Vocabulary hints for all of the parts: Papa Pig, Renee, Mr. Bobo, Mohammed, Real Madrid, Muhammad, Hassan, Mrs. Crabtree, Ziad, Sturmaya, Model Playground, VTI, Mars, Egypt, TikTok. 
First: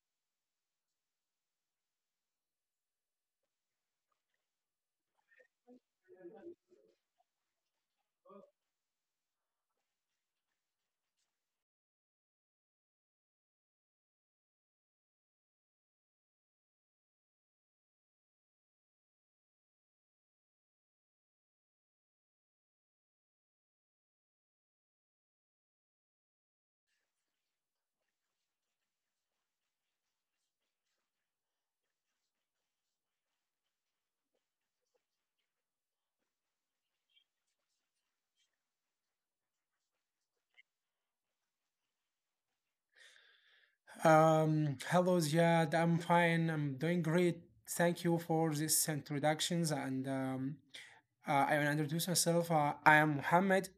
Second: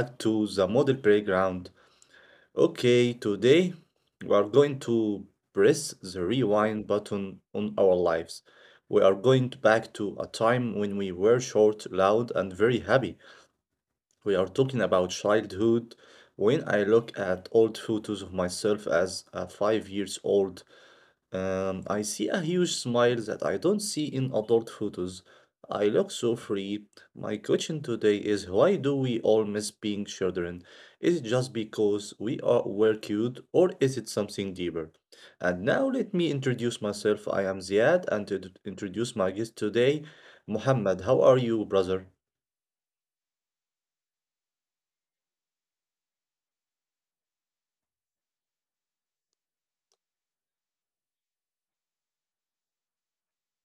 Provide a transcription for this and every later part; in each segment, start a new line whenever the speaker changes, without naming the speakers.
back to the Model Playground. Okay, today we are going to press the rewind button on our lives. We are going to back to a time when we were short, loud, and very happy. We are talking about childhood. When I look at old photos of myself as a 5 years old, I see a huge smile that I don't see in adult photos. I look so free. My question today is why do we all miss being children? Is it just because we are were cute or is it something deeper? And now let me introduce myself. I am Ziad, and introduce my guest today, Muhammad. How are you, brother?
Hello, Ziad. I'm fine. I'm doing great. Thank you for these introductions. And I will introduce myself. I am Mohammed.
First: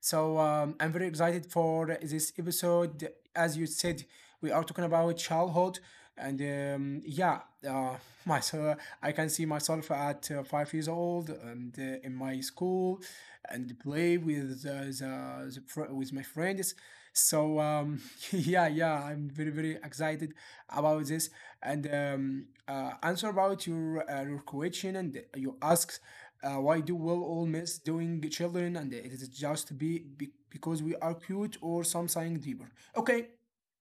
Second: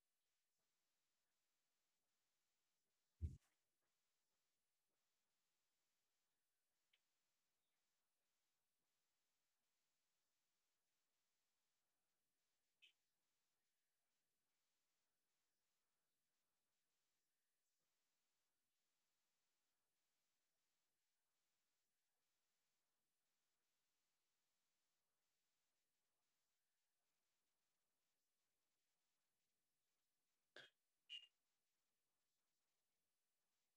I'm very excited for this episode. As you said, we are talking about childhood. And yeah, uh, so I can see myself at 5 years old and in my school and play with with my friends. So um, yeah, I'm very excited about this. And answer about your question, and you ask why do will all miss doing children, and it is just be because we are cute or something deeper. Okay,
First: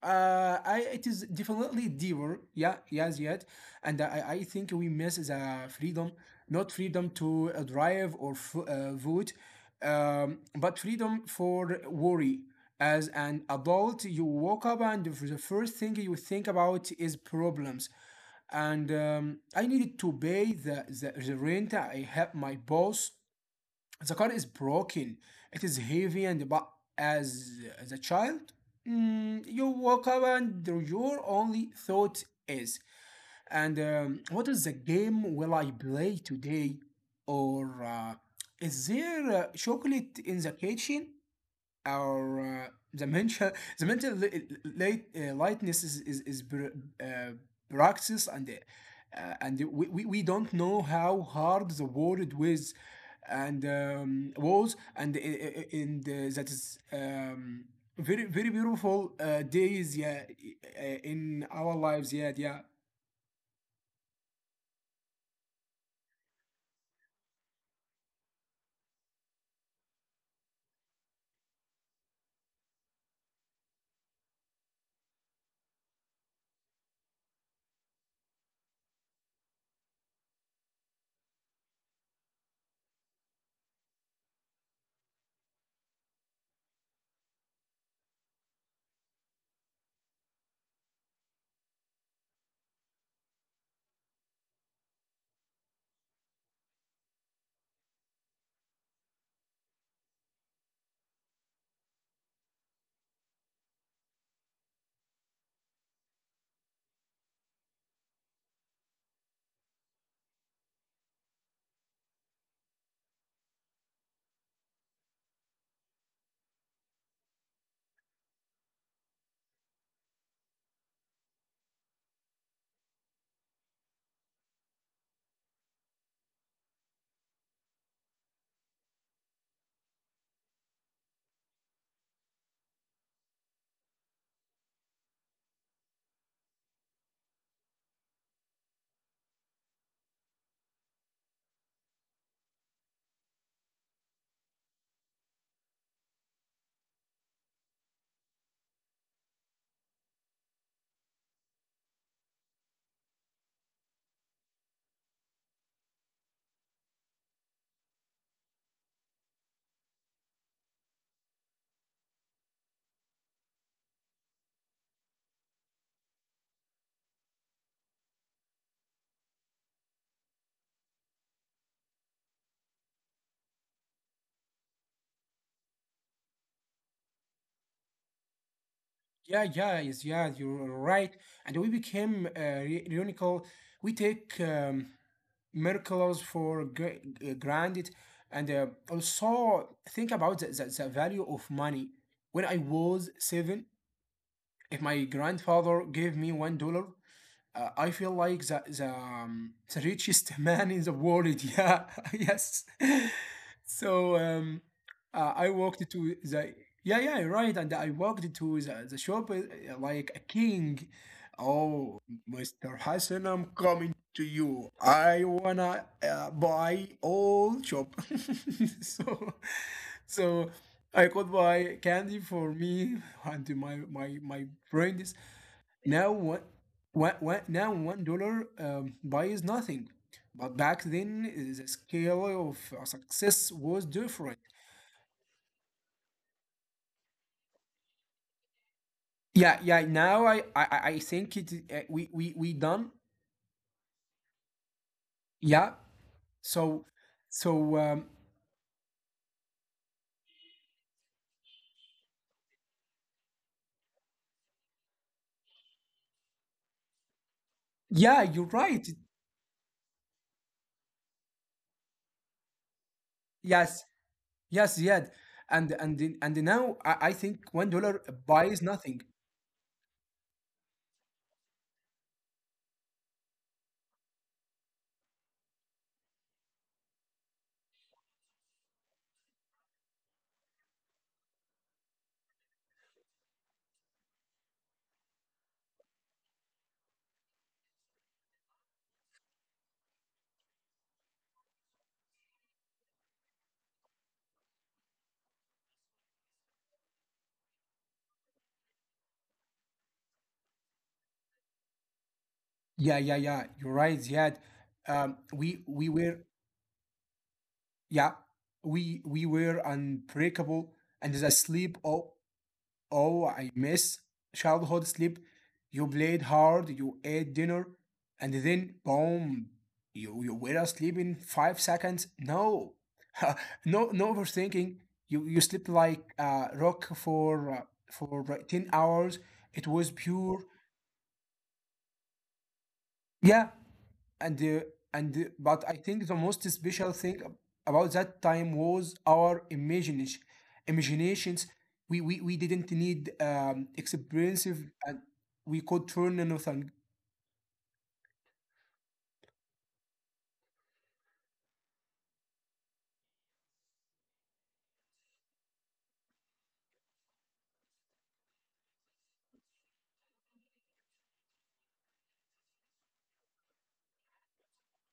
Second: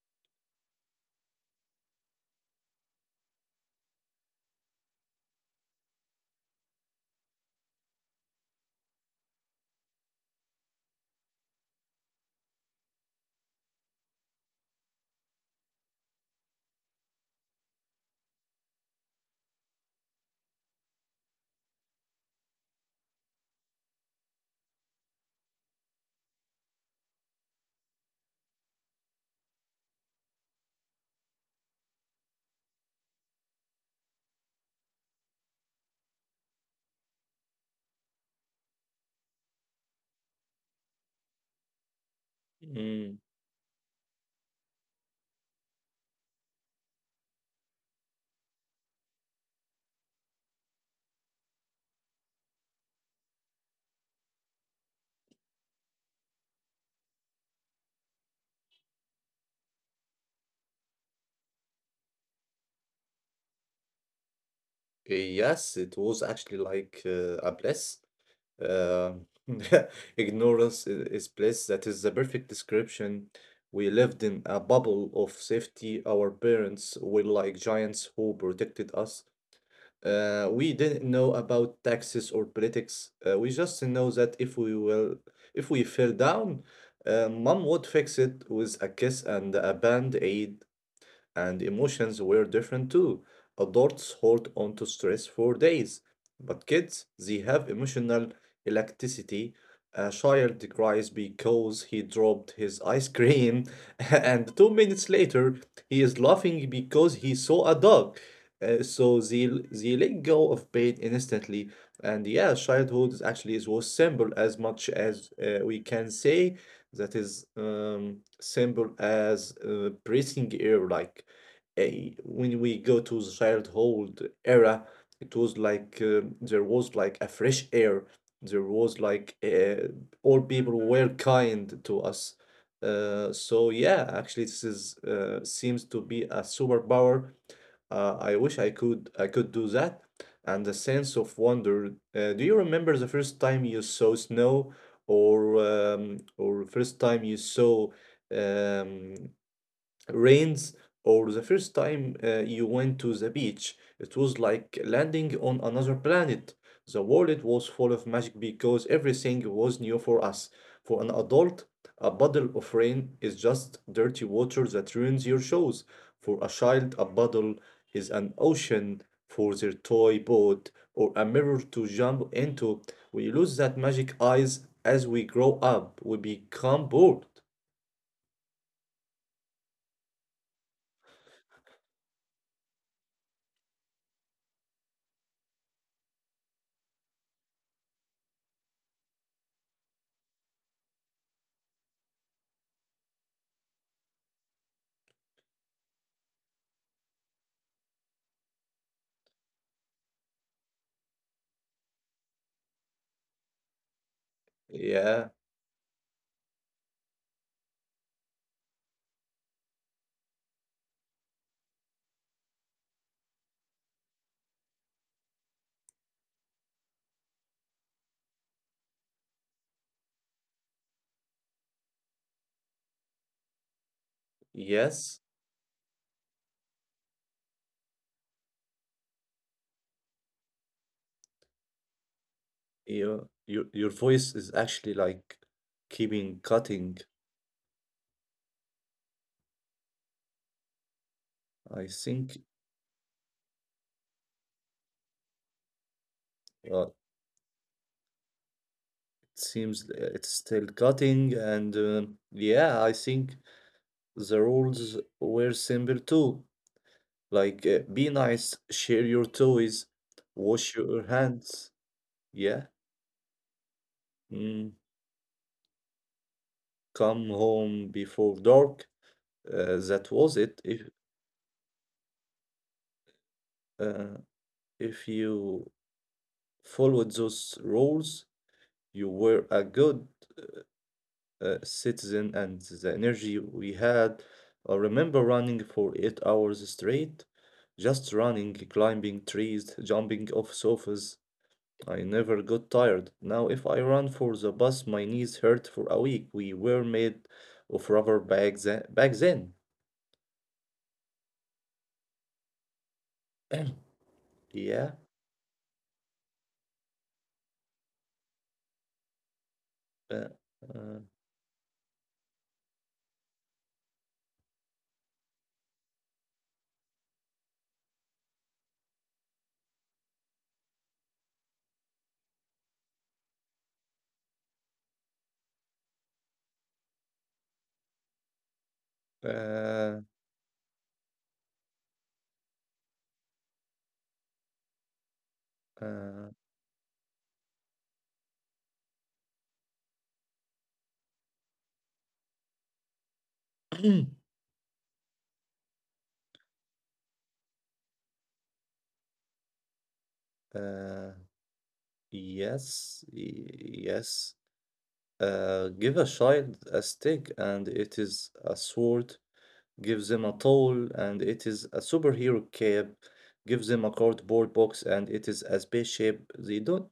it is definitely deeper. Yeah, yes, yet. And I think we miss the freedom, not freedom to drive or f vote, but freedom for worry. As an adult, you woke up and the first thing you think about is problems. And I needed to pay the rent. I help my boss. The car is broken. It is heavy, and but as as a child, you woke up and your only thought is, and what is the game will I play today, or is there chocolate in the kitchen? Our the mental li- light, lightness is uh, practice and we don't know how hard the world was and that is very beautiful days yeah in our lives yeah yeah
Yes, it was actually like a bliss. Um, ignorance is bliss. That is the perfect description. We lived in a bubble of safety. Our parents were like giants who protected us. We didn't know about taxes or politics. We just know that if we will, if we fell down, mom would fix it with a kiss and a band-aid, and emotions were different too. Adults hold on to stress for days, but kids, they have emotional elasticity. A child cries because he dropped his ice cream, and 2 minutes later, he is laughing because he saw a dog. Uh, so they, they let go of pain instantly. And yeah, childhood is actually is was simple as much as we can say that is simple as breathing air. Like, a when we go to the childhood era, it was like there was like a fresh air. There was like all people were kind to us. So yeah, actually, this is seems to be a superpower. I wish I could do that. And the sense of wonder. Do you remember the first time you saw snow, or first time you saw um, rains, or the first time you went to the beach? It was like landing on another planet. The world was full of magic because everything was new for us. For an adult, a bottle of rain is just dirty water that ruins your shoes. For a child, a bottle is an ocean for their toy boat or a mirror to jump into. We lose that magic eyes as we grow up. We become bored.
yeah yeah yes yeah, you're right. And we became ironical. We take miracles for granted. And also think about the value of money. When I was seven, if my grandfather gave me $1, I feel like the richest man in the world. Yeah, yes.
Yeah,
So I walked to the yeah yeah you're right, and I walked to the shop like a king. Oh, Mr. Hassan, I'm coming to you. I wanna buy all shop. So so I could buy candy for me and my
yes.
friends, now what? Now $1 buys nothing, but back then the
Your
scale of
your your voice is
success was
actually like
different.
keeping cutting.
Yeah, yeah. Now I,
I
I, I
think
I think it. We done.
it
Yeah. So, so
seems
um,
it's still cutting, and yeah, I think the rules were simple too. Like, be nice, share your toys,
yeah, you're
wash your
right.
hands. Yeah. Mm.
Yes, yes, yeah.
Come home before
And
dark.
now I think one
That
dollar
was it.
buys nothing.
Uh, if you followed those rules, you were a good citizen, and the energy we had. I remember running for 8 hours straight, just running, climbing trees, jumping off sofas. I never got tired. Now, if I run for the bus, my knees hurt for a week. We were made of rubber back then. Back then,
Yeah, yeah,
yeah.
yeah. You're right, Ziad. We were Yeah,
Uh,
we
uh,
were unbreakable, and the sleep. Oh, oh, I miss childhood sleep. You played hard, you ate dinner, and then boom, you were asleep in 5 seconds. No, no, no overthinking. You slept like a rock for uh,
uh,
for uh, 10 hours. It was pure. Yeah,
uh,
and uh, and but I think the most special thing about that time was our imagination imaginations we didn't need expensive and we could turn anything
uh, yes. Give a child a stick and it is a sword. Gives him a towel and it is a superhero cap, gives him a cardboard box and it is a spaceship. They don't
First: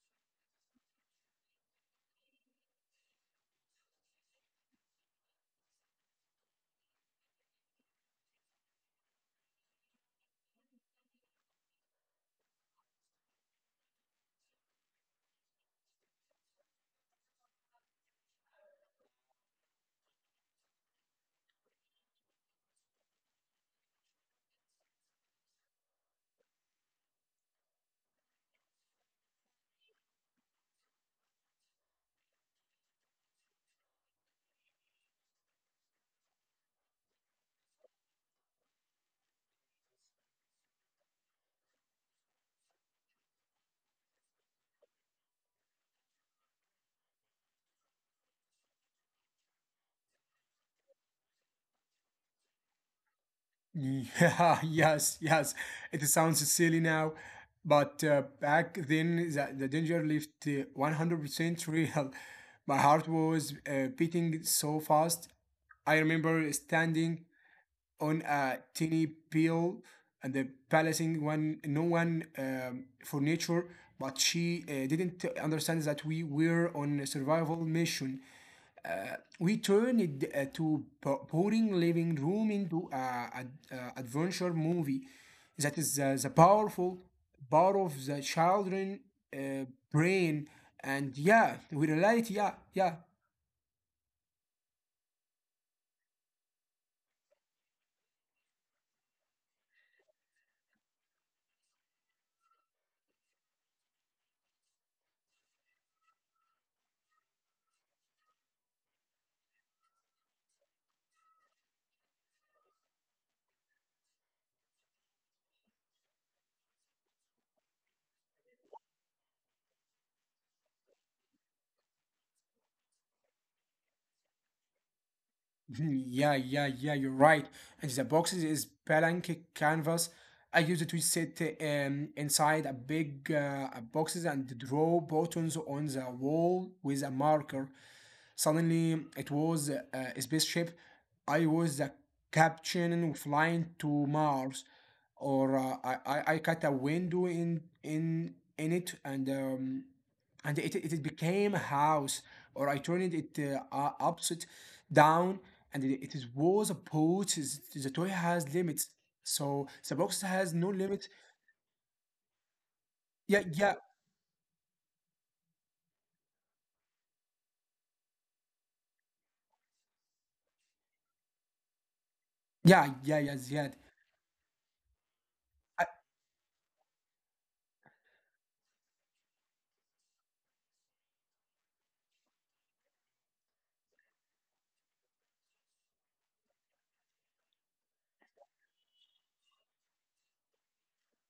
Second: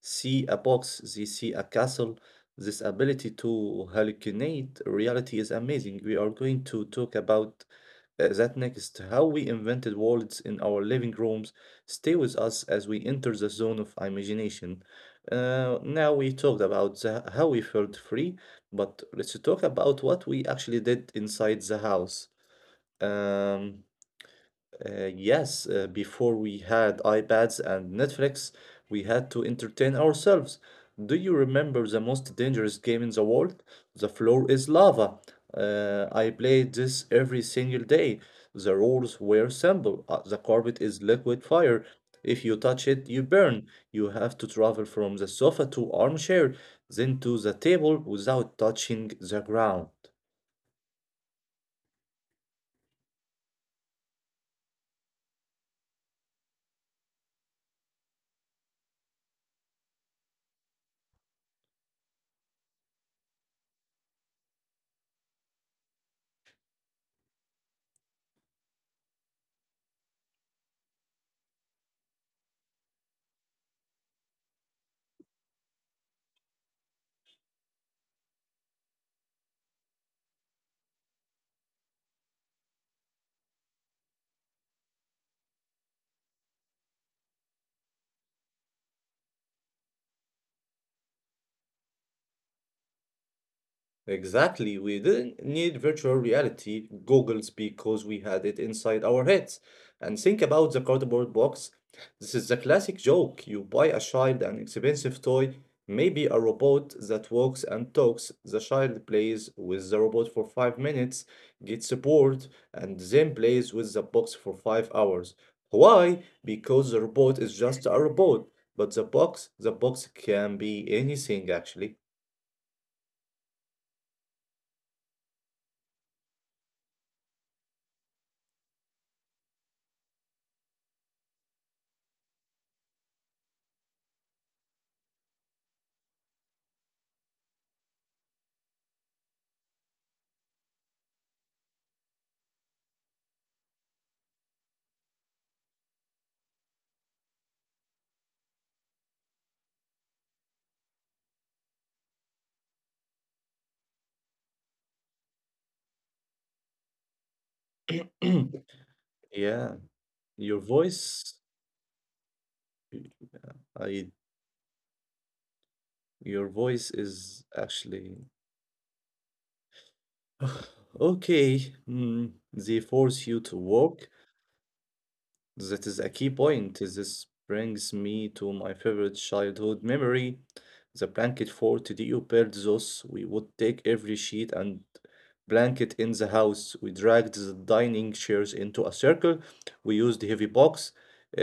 see a box, they see a castle. This ability to hallucinate reality is amazing. We are going to talk about that next, how we invented worlds in our living rooms. Stay with us as we enter the zone of imagination. Now we talked about the, how we felt free, but let's talk about what we actually did inside the house. Um, yes. Before we had iPads and Netflix, we had to entertain ourselves. Do you remember the most dangerous game in the world? The floor is lava. I played this every single day. The rules were simple. The carpet is liquid fire. If you touch it, you burn. You have to travel from the sofa to armchair, then to the table without touching the ground.
yeah. Yes, yes, it sounds silly now, but back then the danger left 100% real. My heart was beating so fast. I remember standing on a tiny pile and the balancing one no one furniture, but she didn't understand that we were on a survival mission. We turned it boring living room into a adventure movie. That is the powerful part of the children uh, brain. And yeah we reality yeah yeah.
Exactly. We didn't need virtual reality goggles because we had it inside our heads. And think about the cardboard box. This is the classic joke. You buy a child an expensive toy, maybe a robot that walks and talks. The child plays with the robot for 5 minutes, gets bored, and then plays with the box for 5 hours. Why? Because the robot is just a robot. But the box can be anything actually.
Mhm. Yeah, yeah, yeah, you're right. And the box is blank canvas. I use it to sit inside a big boxes and draw buttons on the wall with a marker. Suddenly, it was a spaceship. I was the captain flying to Mars, or I cut a window in it, and it it became a house, or I turned it upside down, and it was a boat. The toy has limits,
Yeah.
so
Your
the box has
voice,
no limit.
I
Yeah, yeah,
your voice is actually okay. Mm. They force you
yeah,
to
yeah, yeah,
work.
Ziad.
That is a key
I,
point. This brings me to my favorite childhood memory, the blanket fort. Do you build those? We would take every sheet and blanket in the house. We dragged the dining chairs into a circle. We used heavy box,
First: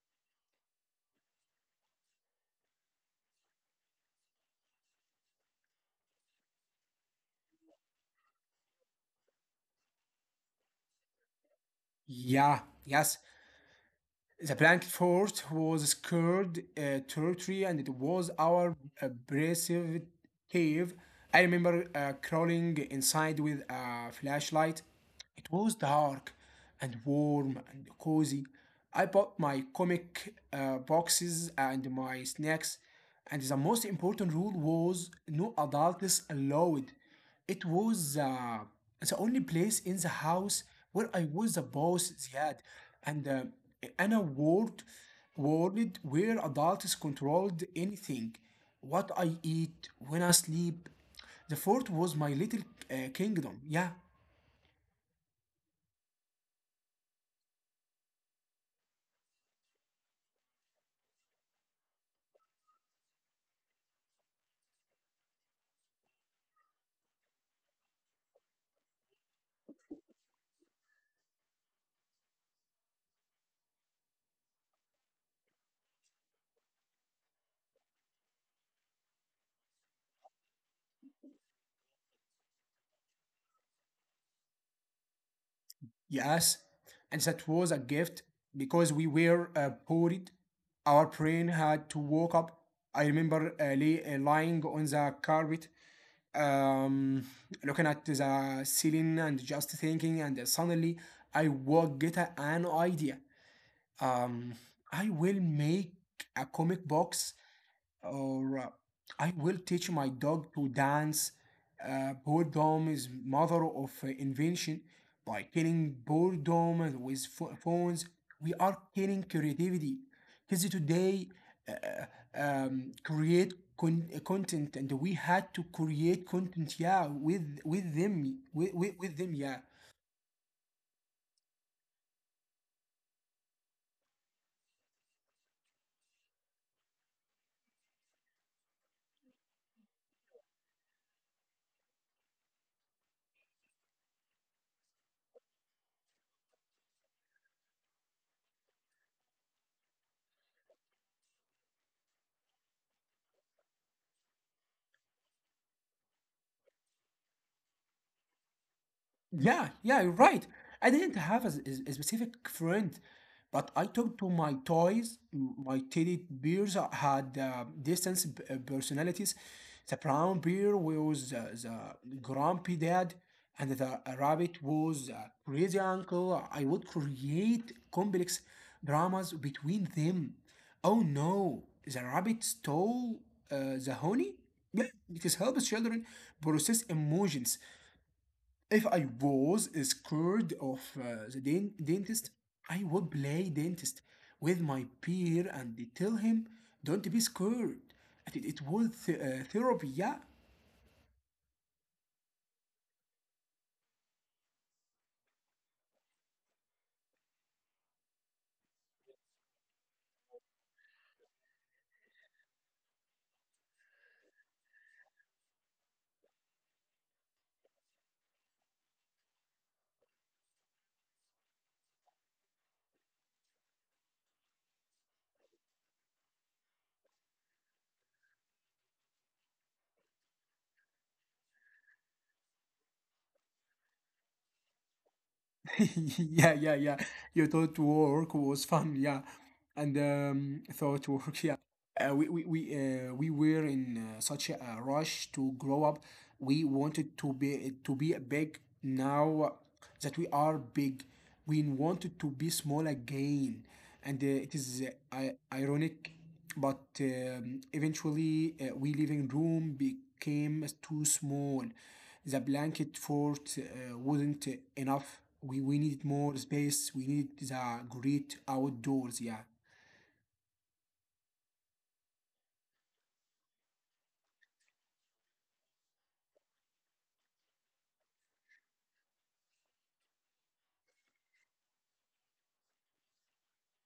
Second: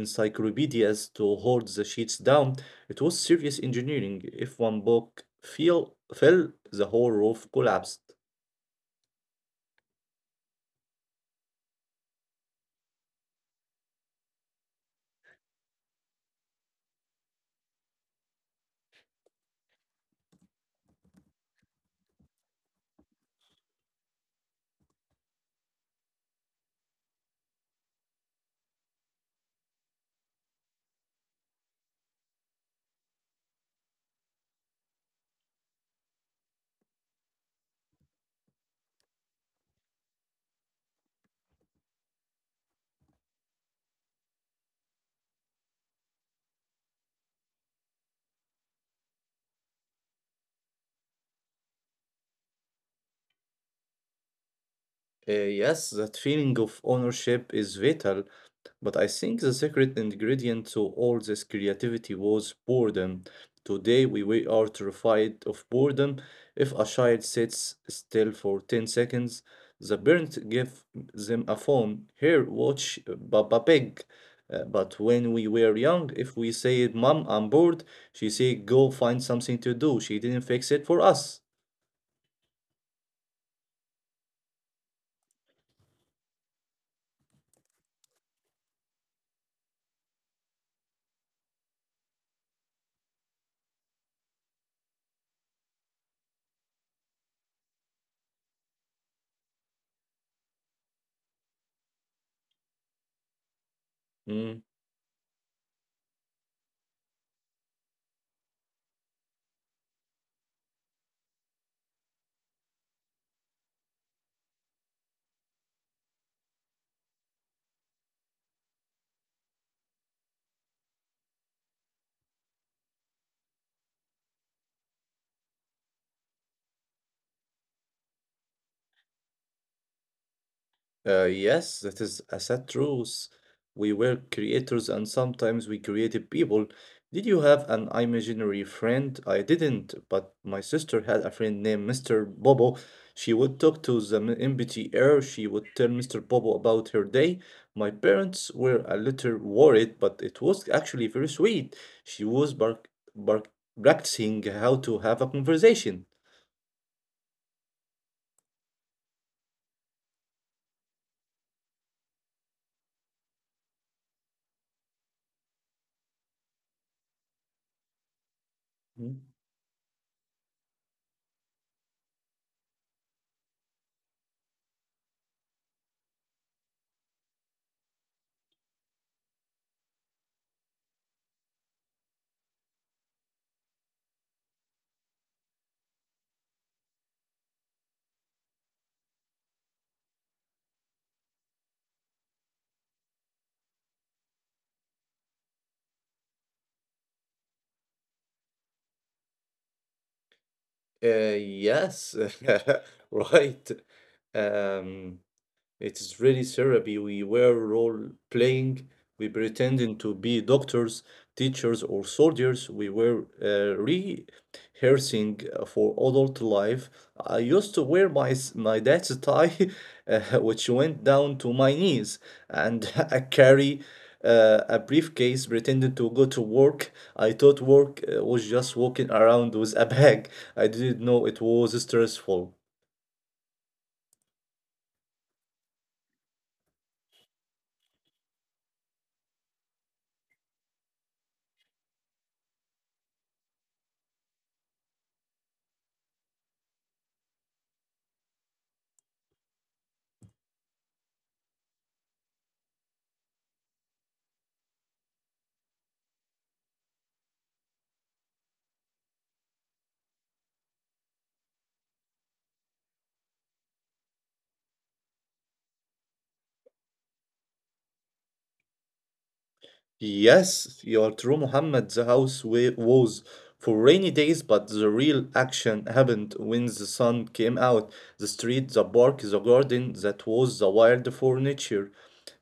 encyclopedias to hold the sheets down. It was serious engineering. If one book fell, the whole roof collapsed.
yeah, yes. The blanket fort was scared territory, and it was our abrasive cave. I remember crawling inside with a flashlight. It was dark and warm and cozy. I bought my comic boxes and my snacks, and the most important rule was no adults allowed. It was the only place in the house where I was the boss, Ziad. And Anna world, world where adults controlled anything. What I eat, when I sleep. The fort was my little kingdom. Yeah,
Yes, that feeling of ownership is vital. But I think the secret ingredient to all this creativity was boredom. Today, we are terrified of boredom. If a child sits still for 10 seconds, the parent give them a phone. Here, watch Papa Pig. But when we were young, if we said, "Mom, I'm bored," she said, "Go find something to do." She didn't fix it for us.
yes. And that was a gift because we were poor. Our brain had to wake up. I remember lying on the carpet, um, looking at the ceiling and just thinking, and suddenly I will get an idea. Um, I will
Mm.
make a comic box, or I will teach my dog to dance. Boredom is mother of invention. By killing boredom with phones, we are killing creativity. Kids today uh, uh, create content, and we had to create content, yeah, with them, yeah.
Yes, that is a sad truth. We were creators, and sometimes we created people. Did you have an imaginary friend? I didn't, but my sister had a friend named Mr. Bobo. She would talk to the empty air. She would tell Mr. Bobo about her day. My parents were a little worried, but it was actually very sweet. She was bar bar practicing how to have a conversation.
Yeah, yeah, you're right. I didn't have a specific friend, but I talked to my toys. My teddy bears had personalities. The brown bear was the grumpy dad, and the rabbit was a crazy uncle. I would create complex dramas between them. Oh no, the rabbit stole the honey? Yeah, because helps children process emotions. If I was scared of dentist, I would play dentist with my peer and tell him, don't be scared. And it was therapy, yeah?
Uh, yes, right. Um, it's really therapy. We were role playing. We pretended to be doctors, teachers, or soldiers. We were rehearsing for adult life. I used to wear my dad's tie, which went down to my knees, and I carry a briefcase pretending to go to work. I thought work was just walking around with a bag. I didn't know it was stressful.
Yeah, yeah, yeah. You thought work was fun, yeah. And thought work, yeah. We were in such a rush to grow up. We wanted to be big. Now that we are big, we wanted to be small again, and it is ironic. But eventually, we living room became too small. The blanket fort wasn't enough. We needed more space. We needed the great outdoors. Yeah.
Yes, you're true, Muhammad. The house was for rainy days, but the real action happened when the sun came out. The street, the park, the garden, that was the wild furniture.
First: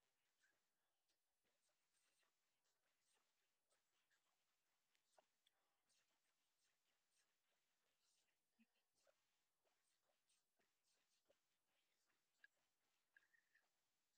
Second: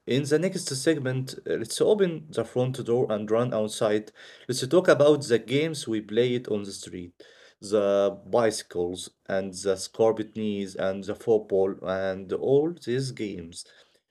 In the next segment, let's open the front door and run outside. Let's talk about the games we played on the street. The bicycles and the scarpet knees and the football and all these games.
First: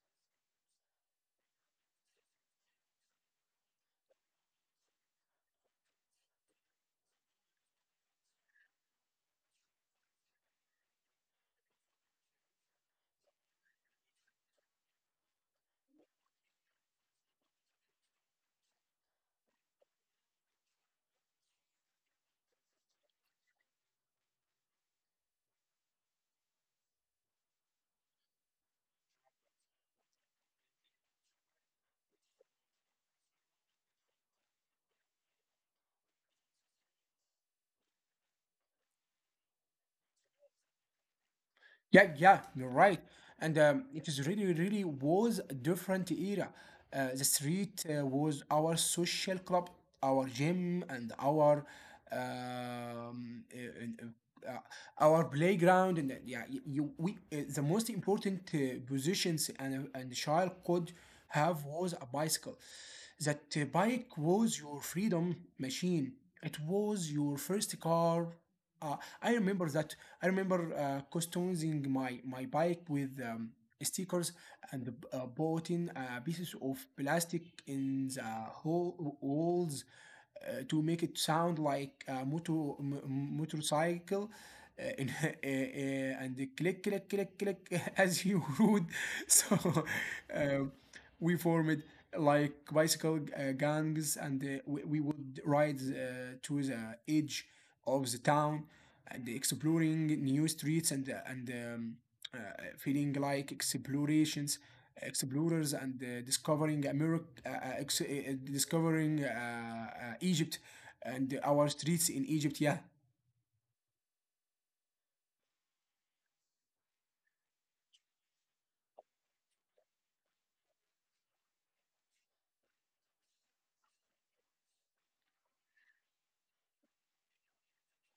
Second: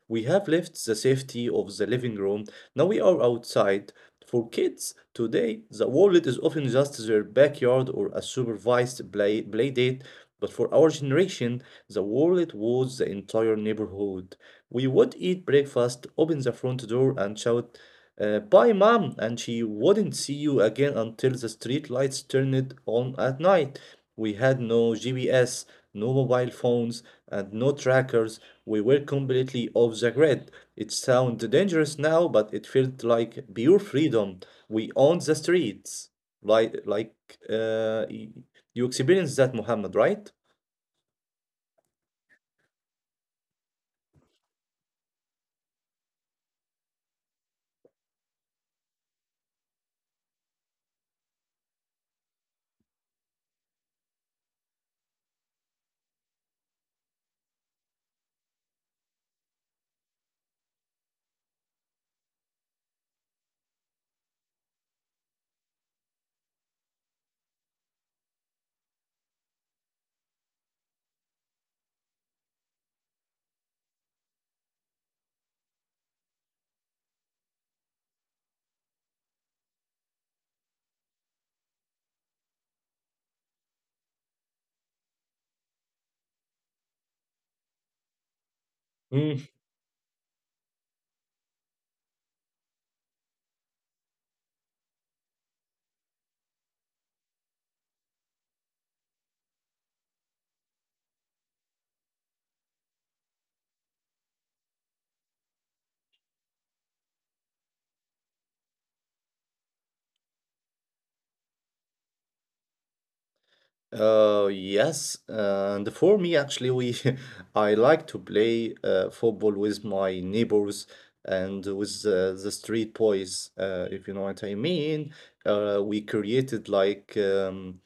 We have left the safety of the living room. Now we are outside. For kids today, the wallet is often just their backyard or a supervised play date. But for our generation, the wallet was the entire neighborhood. We would eat breakfast, open the front door, and shout, "Bye, mom," and she wouldn't see you again until the street lights turned on at night. We had no GPS, no mobile phones, and no trackers. We were completely off the grid. It sounds dangerous now, but it felt like pure freedom. We owned the streets. Like, like uh, y- you experienced that, Muhammad, right?
Yeah, yeah, you're right. And it is really, really was a different era. The street was our social club, our gym, and our um, uh, uh, uh, our playground. And yeah, y- you, we the most important positions and the child could have was a bicycle. That bike was your freedom machine. It was your first car. Uh, I remember that. I remember customizing my bike with stickers and bought pieces of plastic in the holes to make it sound like a motorcycle. And click, click, click, click as you would. So um, we formed like bicycle gangs and we would ride to the edge of the town and exploring new streets and uh, feeling like explorations explorers and discovering America discovering Egypt and our streets in Egypt yeah.
Yes, and for me, actually, we I like to play football with my neighbors and with the street boys, if you know what I mean. We created like um,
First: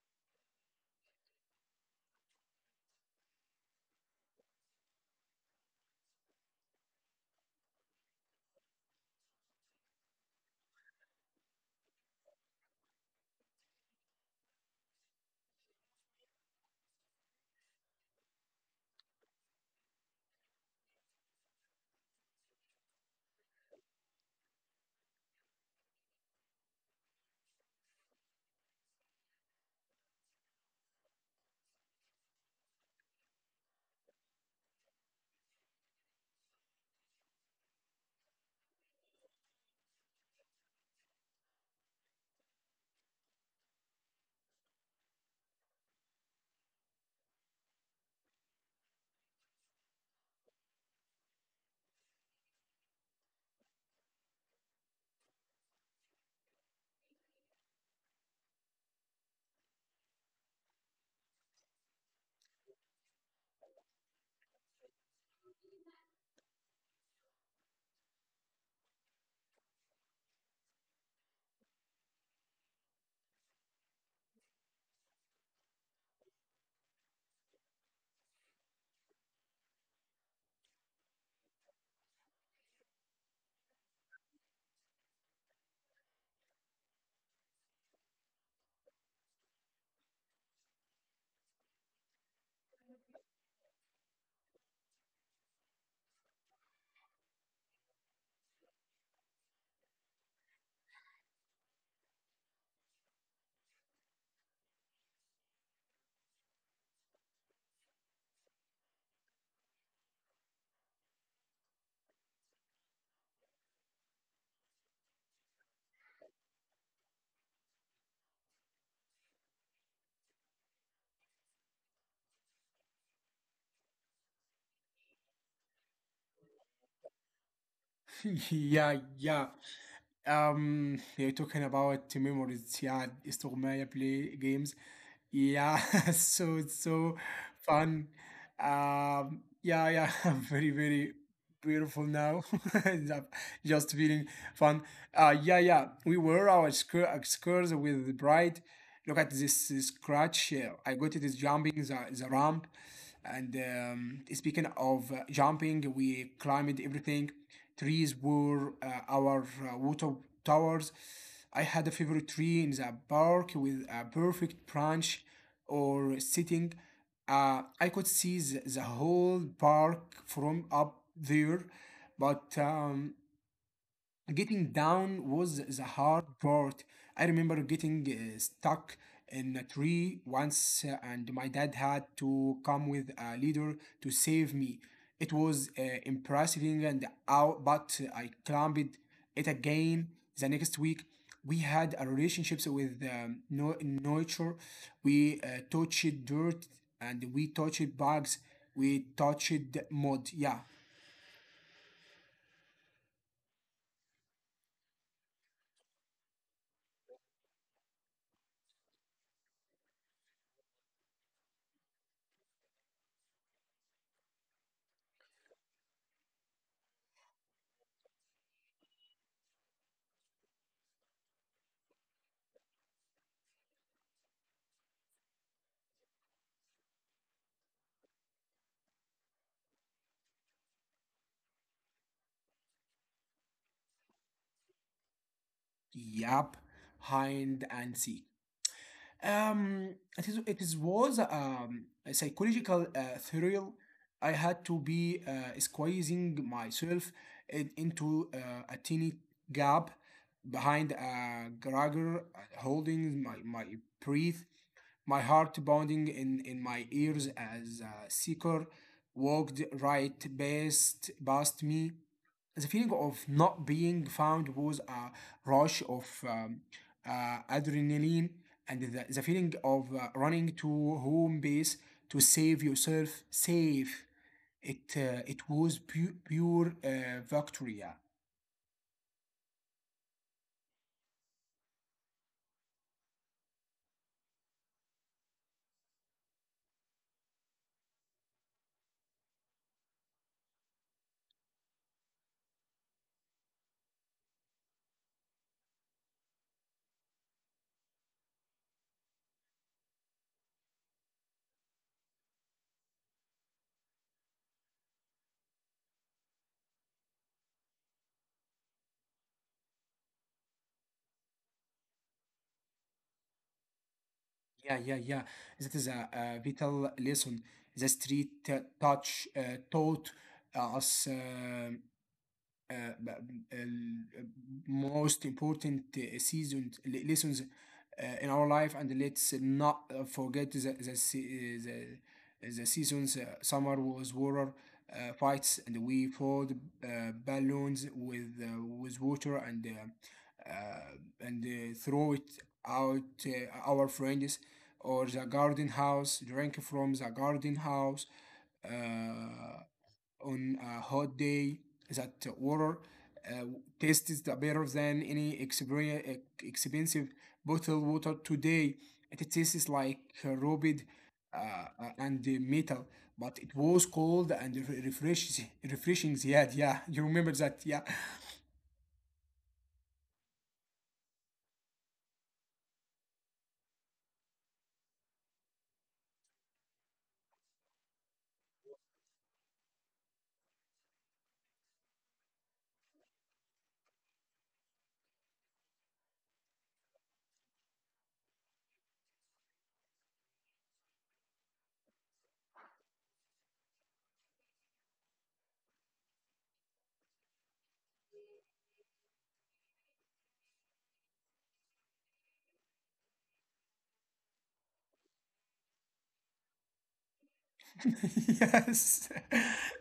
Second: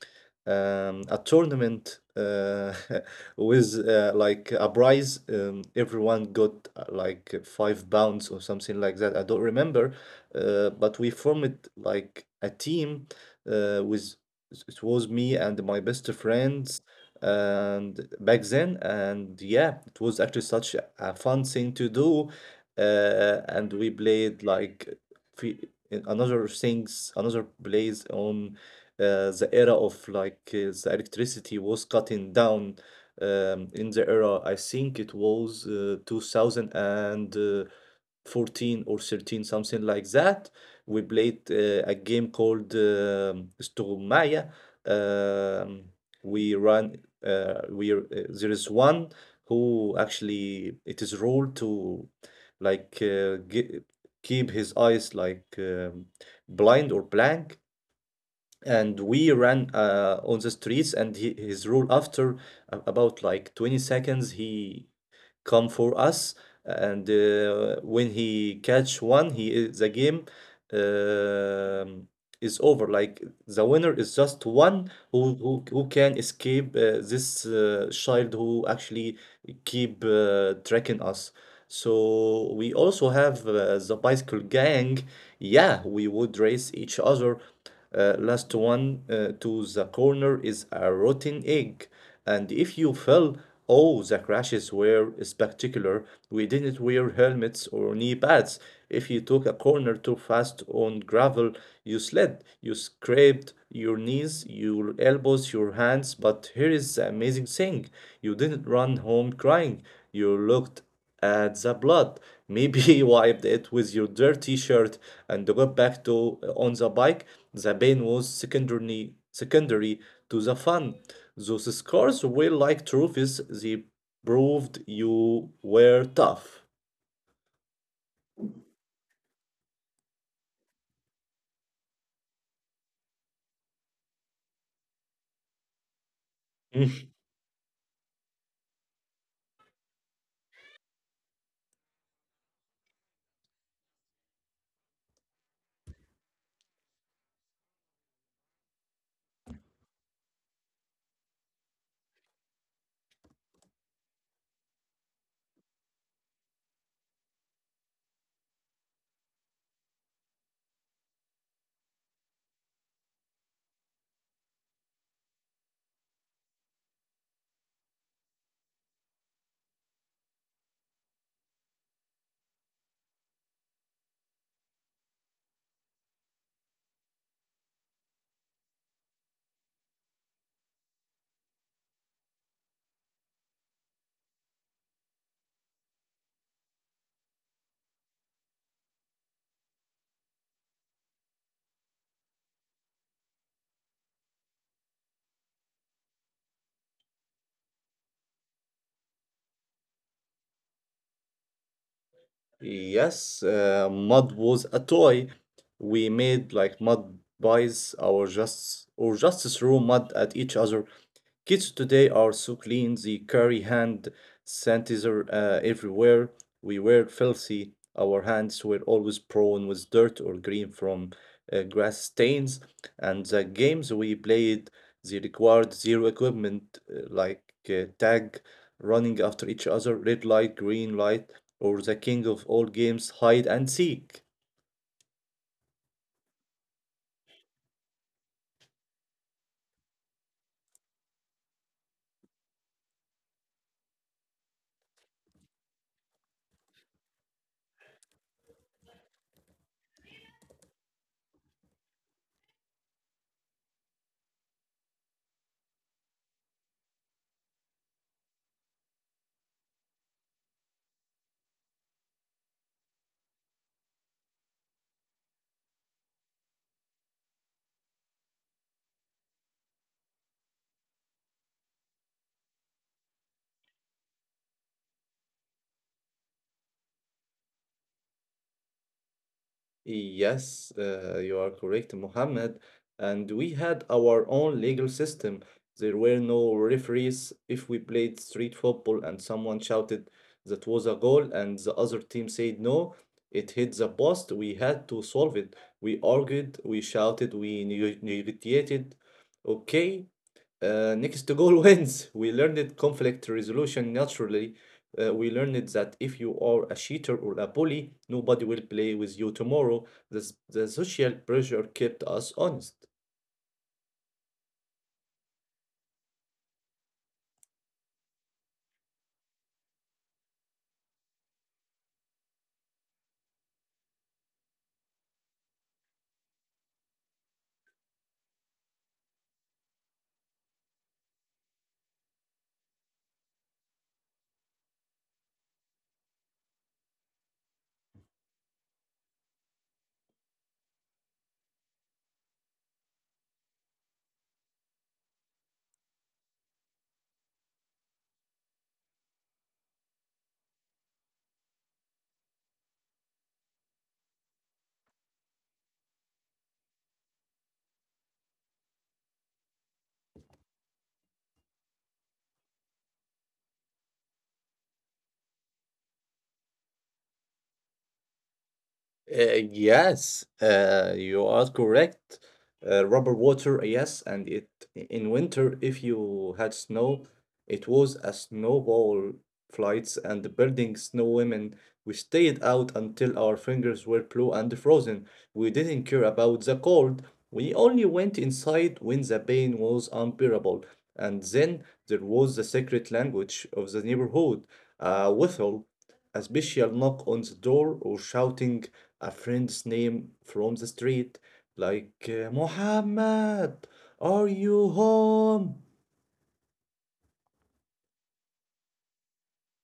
um, a tournament with like a prize. Everyone got like £5 or something like that. I don't remember, but we formed like a team with it was me and my best friends, and back then, and yeah, it was actually such a fun thing to do. And we played like fe- in another things, another plays on the era of, like, the electricity was cutting down. In the era, I think it was 2014 or 13, something like that. We played a game called Sturmaya. Um, we run. We There is one who actually it is ruled to, like, keep his eyes like blind or blank, and we ran on the streets, and he, his rule after about like 20 seconds he come for us. And when he catch one he is- the game um is over. Like, the winner is just one who can escape this child who actually keep tracking us. So we also have the bicycle gang. Yeah, we would race each other. Last one to the corner is a rotten egg. And if you fell, oh, the crashes were spectacular. We didn't wear helmets or knee pads. If you took a corner too fast on gravel, you slid, you scraped your knees, your elbows, your hands. But here is the amazing thing, you didn't run home crying. You looked at the blood. Maybe you wiped it with your dirty shirt and got back to on the bike. The pain was secondary to the fun. Those scars were like trophies. They proved you were tough.
Yeah, yeah. Yeah, you're talking about memories, yeah, استغماية play games, yeah, so it's so
Mm.
fun. Yeah, yeah, very, very beautiful now. Just feeling fun. Yeah, yeah. We wear our skirts with the bright. Look at this, scratch. I got it is jumping the ramp. And speaking of jumping, we climbed everything. Trees were our water towers. I had a favorite tree in the park with a perfect branch or sitting. I could see the whole park from up there, but getting down was the hard part. I remember getting stuck in a tree once, and my dad had to come with a leader to save me. It was impressive and out, but I climbed it again the next week. We had a relationships with nature. We touched dirt and we touched bugs. We touched mud. Yeah,
Yes, mud was a toy. We made like mud pies, or just threw mud at each other. Kids today are so clean, they carry hand sanitizer everywhere. We were filthy, our hands were always prone with dirt or green from grass stains, and the games we played, they required zero equipment like tag, running after each other, red light, green light, or the king of all games, hide and seek.
yep, hide and seek. It is was a psychological thrill. I had to be squeezing myself into a tiny gap behind a garage, holding my breath, my heart pounding in my ears as a seeker walked right past me. The feeling of not being found was a rush of adrenaline and the feeling of running to home base to save yourself safe it it was pure victory. yeah
Yes, you are correct, Mohammed. And we had our own legal system. There were no referees. If we played street football and someone shouted that was a goal and the other team said no, it hit the post, we had to solve it. We argued, we shouted, we negotiated. Okay, next goal wins. We learned conflict resolution naturally. We learned that if you are a cheater or a bully, nobody will play with you tomorrow. The social pressure kept us honest.
yeah yeah yeah That is a vital lesson. The street touch taught us. Uh, ب- ال- Most important seasons lessons in our life. And let's not forget the seasons. Summer was water fights, and we filled uh, balloons with water, and throw it out our friends, or the garden house, drink from the garden house uh, on a hot day. That water uh, tastes better than any expensive bottled water today. It tastes like rubbed uh, and metal, but it was cold and refreshing. Refreshing, yeah, yeah. You remember that, yeah.
Yes, you are correct. Rubber water, yes, and it in winter, if you had snow, it was a snowball flights and the building snow women. We stayed out until our fingers were blue and frozen. We didn't care about the cold. We only went inside when the pain was unbearable. And then there was the secret language of the neighborhood, a whistle, a special knock on the door, or shouting a friend's name from the street, like Muhammad, are you home?
Yes,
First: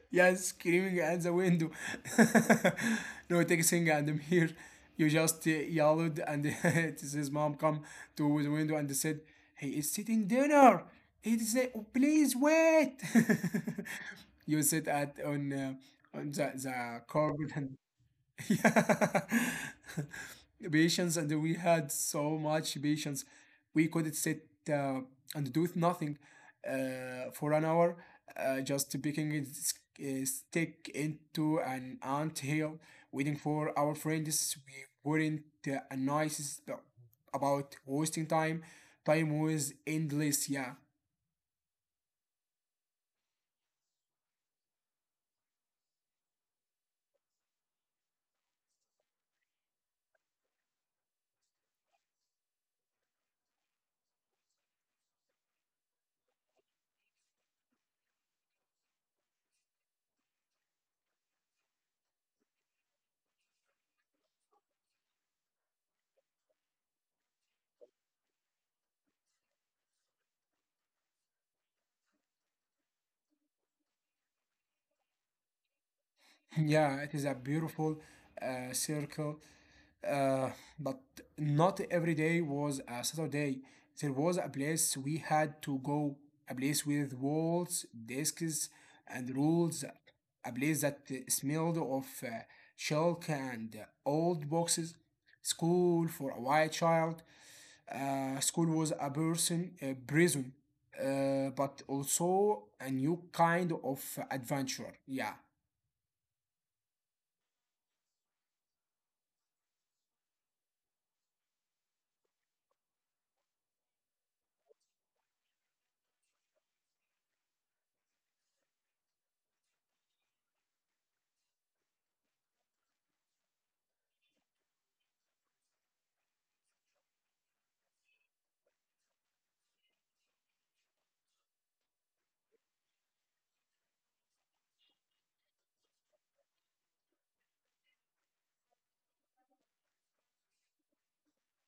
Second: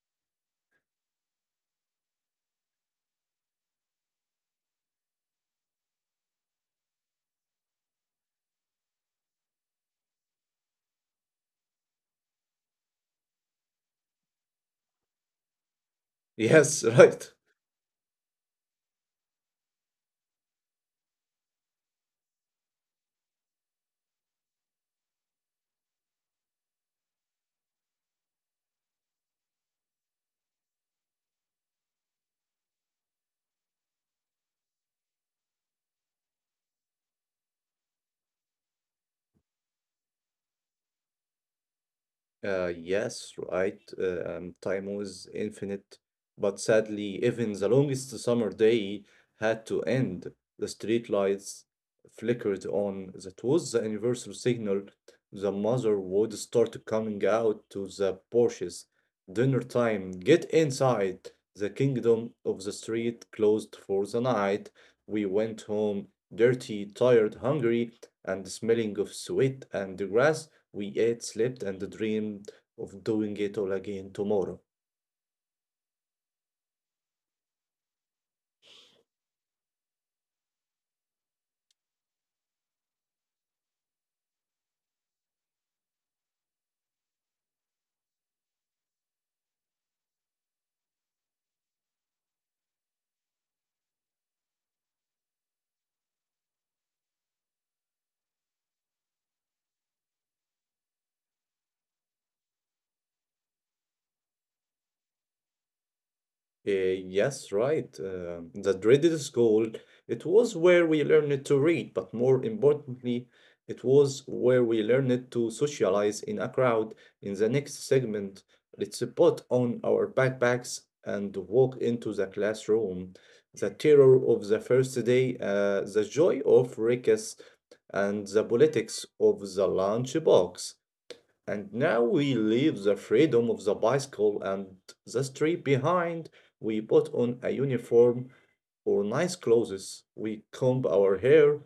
yes, screaming at the window. No texting, and I'm here. You just yelled, and it is his mom come to the window and said, "He is sitting dinner. He said, please wait." You sit at on the
Yes,
the
right.
carpet. Yeah. Patience, and we had so much patience. We couldn't sit and do nothing for an hour, just picking a stick into an ant hill, waiting for our friends. We weren't nice about wasting time. Time was endless, yeah.
Yes, right. Time was infinite, but sadly, even the longest summer day had to end. The street lights flickered on. That was the universal signal. The mother would start coming out to the porches. Dinner time, get inside. The kingdom of the street closed for the night. We went home dirty, tired, hungry, and smelling of sweat and grass. We ate, slept, and dreamed of doing it all again tomorrow.
Yeah, it is a beautiful circle, uh, but not every day was a Saturday. There was a place we had to go, a place with walls, desks, and rules, a place that smelled of chalk and old boxes. School for a white child. School was a person, a prison, but also a new kind of adventure. Yeah.
Yes, right. The dreaded school. It was where we learned to read, but more importantly, it was where we learned to socialize in a crowd. In the next segment, let's put on our backpacks and walk into the classroom. The terror of the first day, the joy of recess, and the politics of the lunchbox. And now we leave the freedom of the bicycle and the street behind. We put on a uniform, or nice clothes. We comb our hair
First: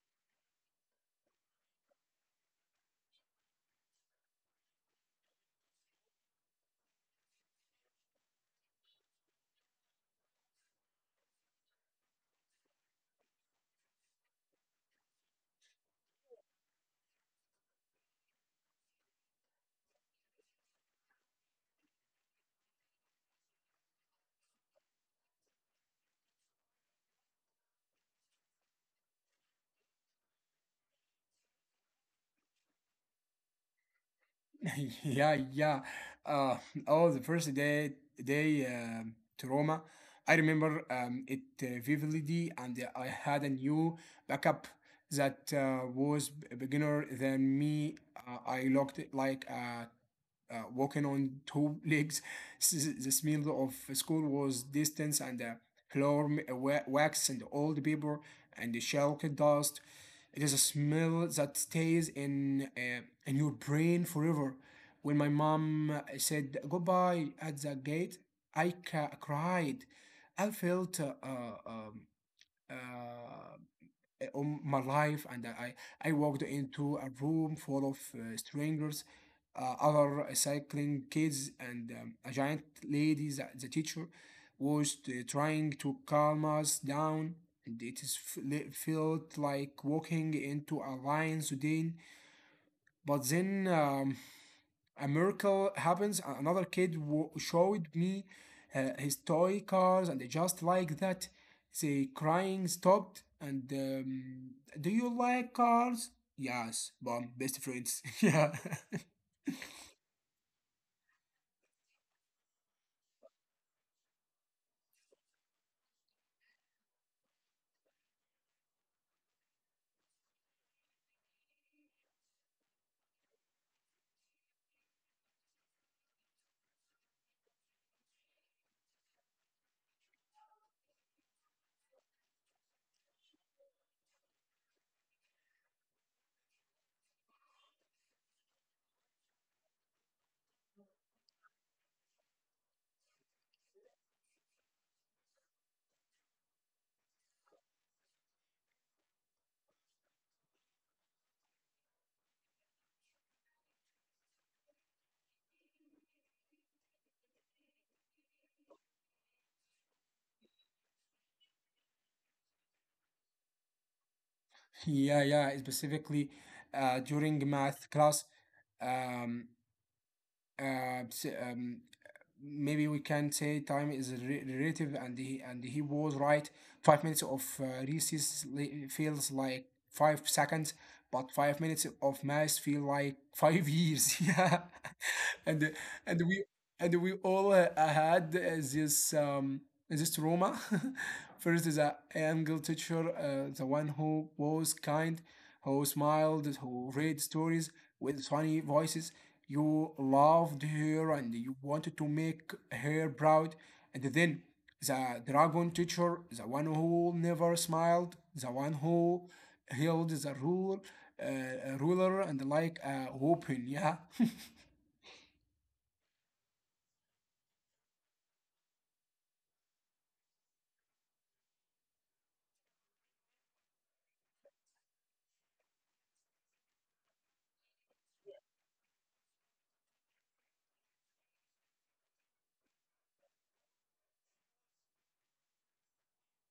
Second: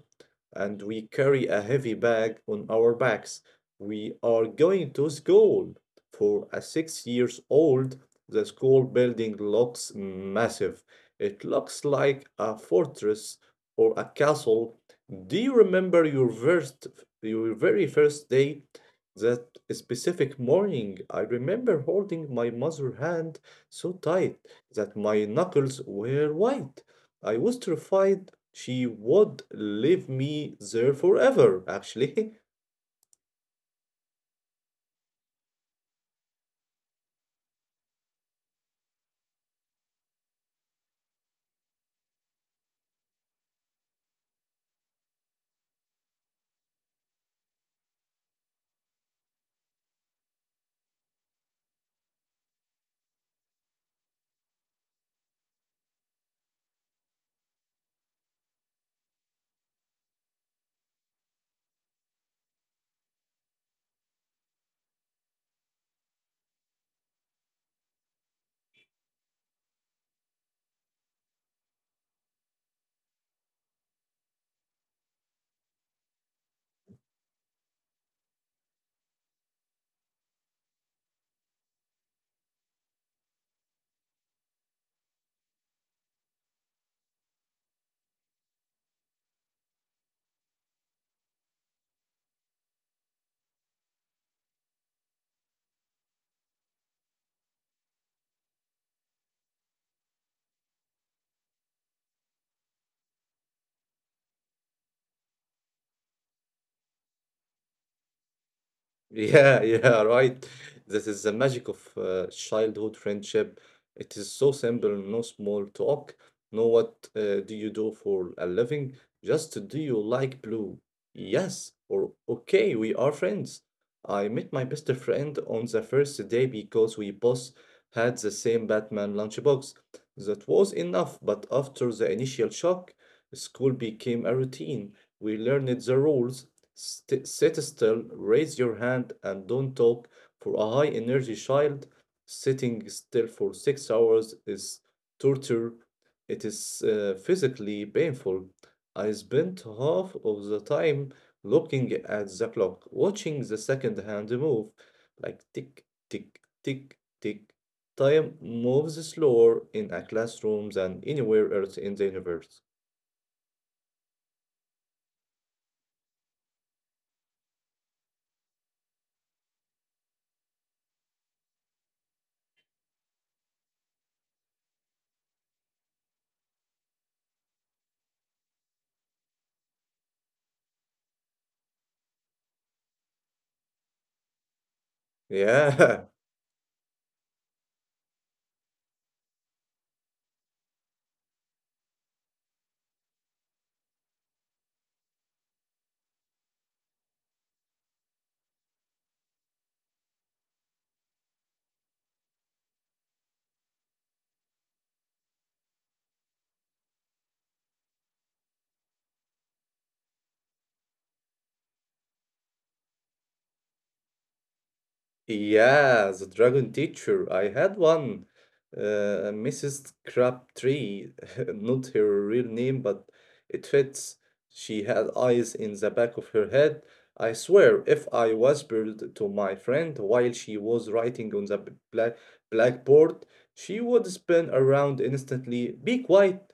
and we carry a heavy bag on our backs. We are going to school. For a 6 years old, the school building looks massive. It looks like a fortress or a castle. Do you remember your your very first day? That specific morning, I remember holding my mother's hand so tight that my knuckles were white. I was terrified she would leave me there forever, actually.
Yeah, yeah. Uh, oh, the first day to Roma, I remember it vividly, and I had a new backup that was beginner than me. I looked like a walking on two legs. The smell of school was distance, and the floor wax and old paper and the chalk dust. It is a smell that stays in your brain forever. When my mom said goodbye at the gate, I cried. I felt uh, on my life, and I walked into a room full of strangers, other cycling kids, and a giant lady, the teacher, was trying to calm us down. And it is felt like walking into a lion's den. But then a miracle happens. Another kid showed me his toy cars, and just like that, the crying stopped. And do you like cars? Yes, mom, best friends. Yeah,
Yeah, yeah, right. This is the magic of childhood friendship. It is so simple, no small talk. No, what do you do for a living? Just do you like blue? Yes, or okay, we are friends. I met my best friend on the first day because we both had the same Batman lunchbox. That was enough, but after the initial shock, school became a routine. We learned the rules, sit still, raise your hand, and don't talk. For a high energy child, sitting still for 6 hours is torture. It is physically painful. I spent half of the time looking at the clock, watching the second hand move, like tick, tick, tick, tick. Time moves slower in a classroom than anywhere else in the universe.
yeah, yeah. Specifically, during math class, um, uh, s- um, maybe we can say time is relative, and he was right. 5 minutes of recess feels like 5 seconds, but 5 minutes of mass feel like 5 years. Yeah. and
Yeah,
and we and we all had this this trauma. First, is a Angel teacher, the one who was kind, who smiled, who read stories with funny voices. You loved her, and you wanted to make her proud. And then the dragon teacher, the one who never smiled, the one who held the ruler, ruler and like a weapon. Yeah.
yeah, the dragon teacher. I had one, Mrs. Crabtree, not her real name, but it fits. She had eyes in the back of her head. I swear, if I whispered to my friend while she was writing on the blackboard, she would spin around instantly. Be quiet,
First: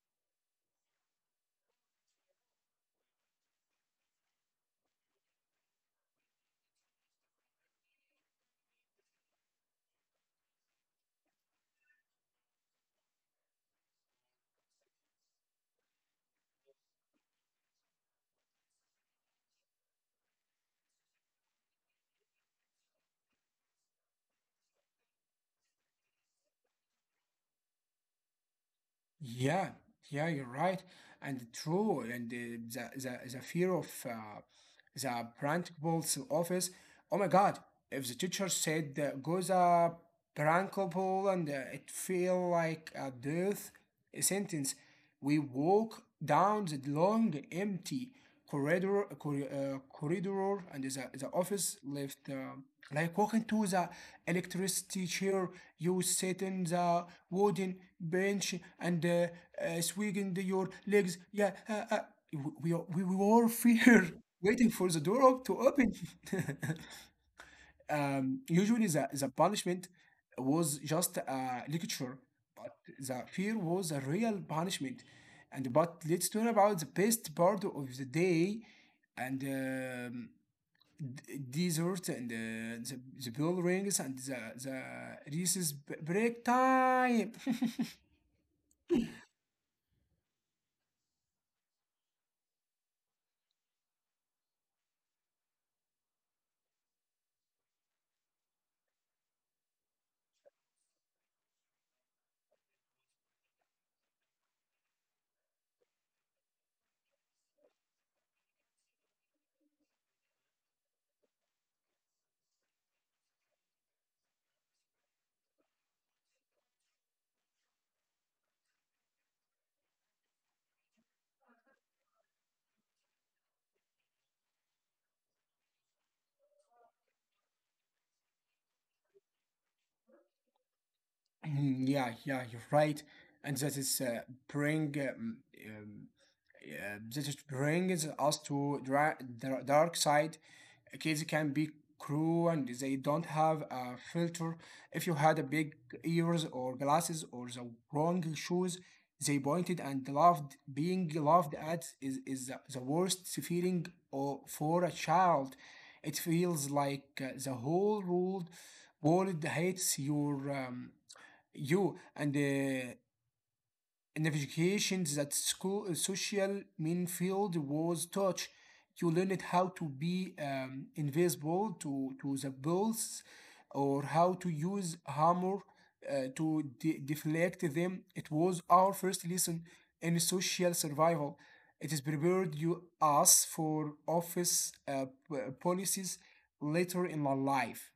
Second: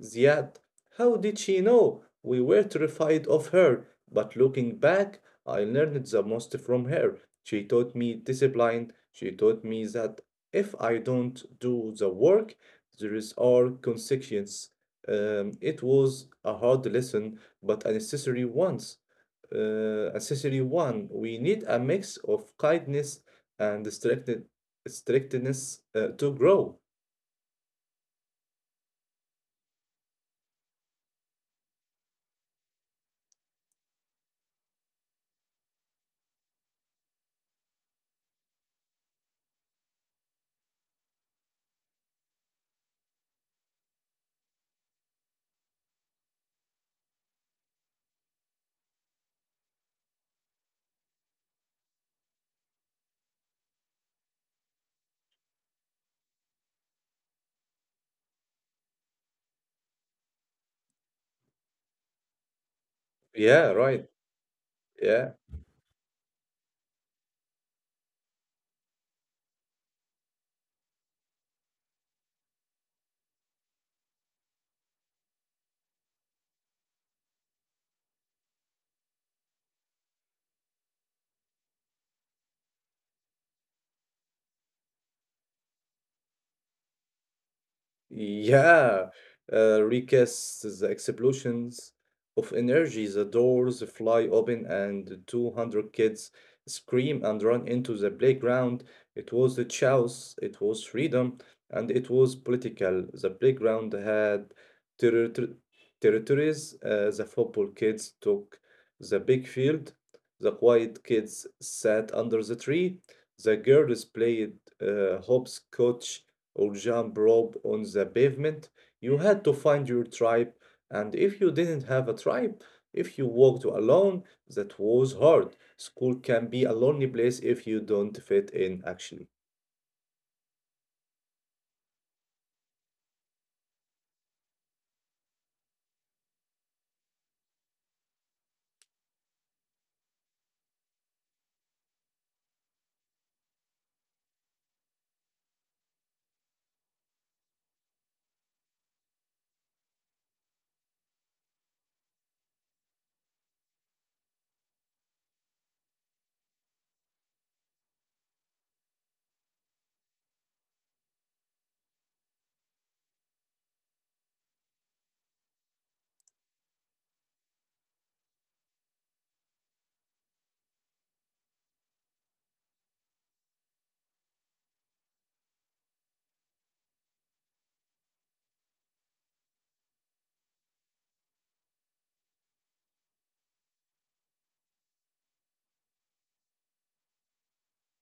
Ziad. How did she know? We were terrified of her, but looking back, I learned the most from her. She taught me discipline. She taught me that if I don't do the work, there is are consequences. It was a hard lesson, but a necessary one. A necessary one. We need a mix of kindness and strictness to grow.
Yeah, yeah, you're right, and true. And the fear of the principal's office. Oh my God! If the teacher said goes a principal, and it feel like a death sentence, we walk down the long empty corridor, and the office left. Like walking to the electricity chair, you sit in the wooden bench and swinging your legs. Yeah, we were
Yeah, right.
fear waiting for the door
Yeah.
to open. Usually, the punishment was just a lecture, but the fear was a real punishment. And but let's talk about the best part of the day, and dessert. And the bell rings, and the recess break time.
Yeah, recasts the explosions of energy. The doors fly open, and 200 kids scream and run into the playground. It was the chaos, it was freedom, and it was political. The playground had territor territories. The football kids took the big field. The quiet kids sat under the tree. The girls played hopscotch or jump rope on the pavement. You had to find your tribe, and if you didn't have a tribe, if you walked alone, that was hard. School can be a lonely place if you don't fit in, actually.
Mhm. Yeah, yeah, you're right. And that is bring um, that is brings us to the dark side. Kids can be cruel, and they don't have a filter. If you had a big ears or glasses or the wrong shoes, they pointed and loved. Being loved at is the worst feeling for a child. It feels like the whole world hates your. You, and navigations that school social main field was touch. You learned how to be invisible to the bullets, or how to use hammer to deflect them. It was our first lesson in social survival. It has prepared you us for office policies later in our life.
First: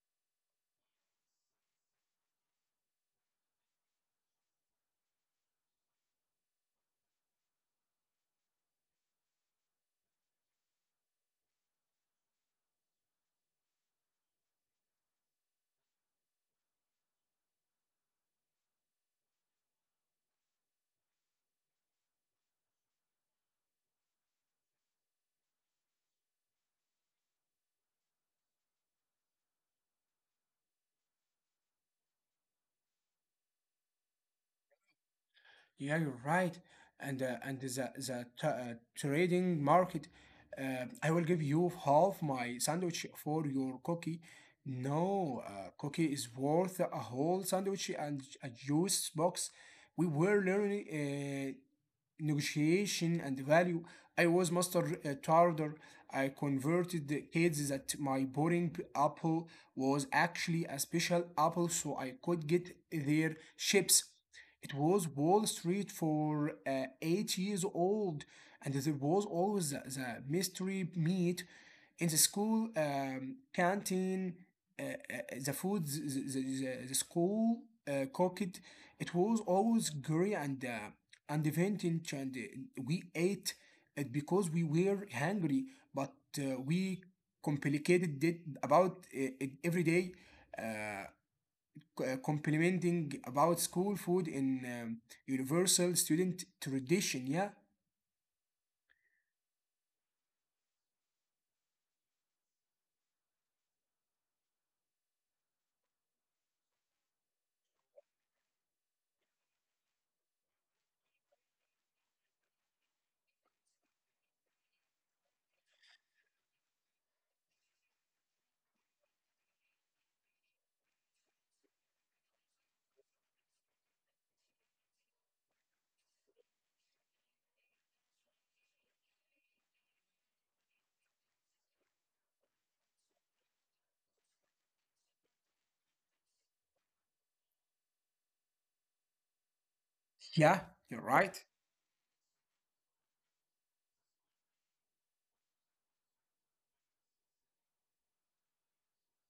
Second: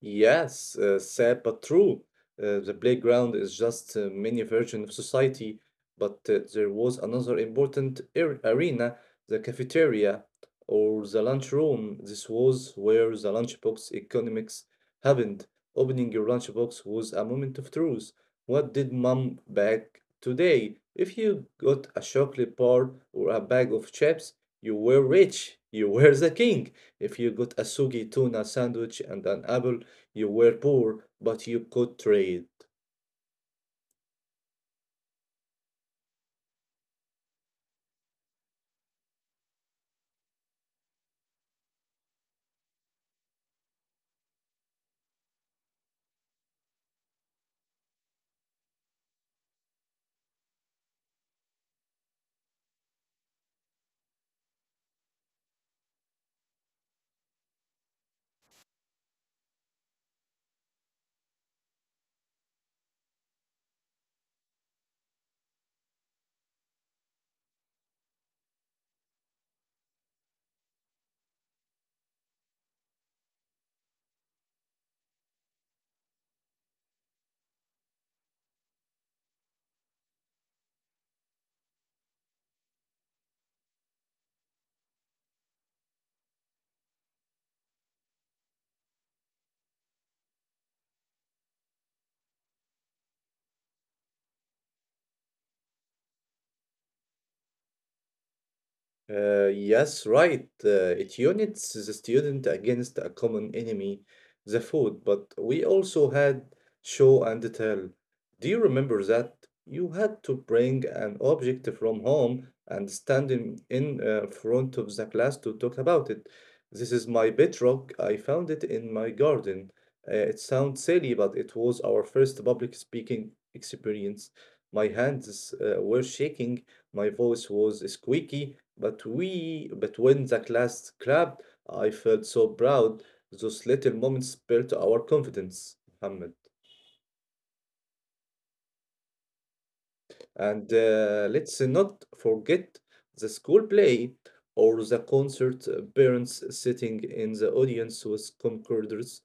Yes, sad but true. The playground is just a mini version of society, but there was another important arena, the cafeteria or the lunchroom. This was where the lunchbox economics happened. Opening your lunchbox was a moment of truth. What did mom bag today? If you got a chocolate bar or a bag of chips, you were rich. You were the king. If you got a sugi tuna sandwich and an apple, you were poor, but you could trade.
Yeah, you're right. And trading market, I will give you half my sandwich for your cookie. No, cookie is worth a whole sandwich and a juice box. We were learning. Negotiation and value. I was master trader. I converted the kids that my boring apple was actually a special apple, so I could get their chips. It was Wall Street for 8 years old. And there was always the mystery meat in the school canteen, uh, uh, the food, school cooked. It was always grey and vintage, and we ate it because we were hungry. But we complicated it about it every day, uh, complimenting about school food in universal student tradition. Yeah,
Yes, right. It units the student against a common enemy, the food. But we also had show and tell. Do you remember that? You had to bring an object from home and stand in front of the class to talk about it. This is my bedrock. I found it in my garden. It sounds silly, but it was our first public speaking experience. My hands were shaking, my voice was squeaky. But when the class clapped, I felt so proud. Those little moments built our confidence, Muhammad.
yeah,
And
you're right.
let's not forget the school play or the concert, parents sitting in the audience with concorders,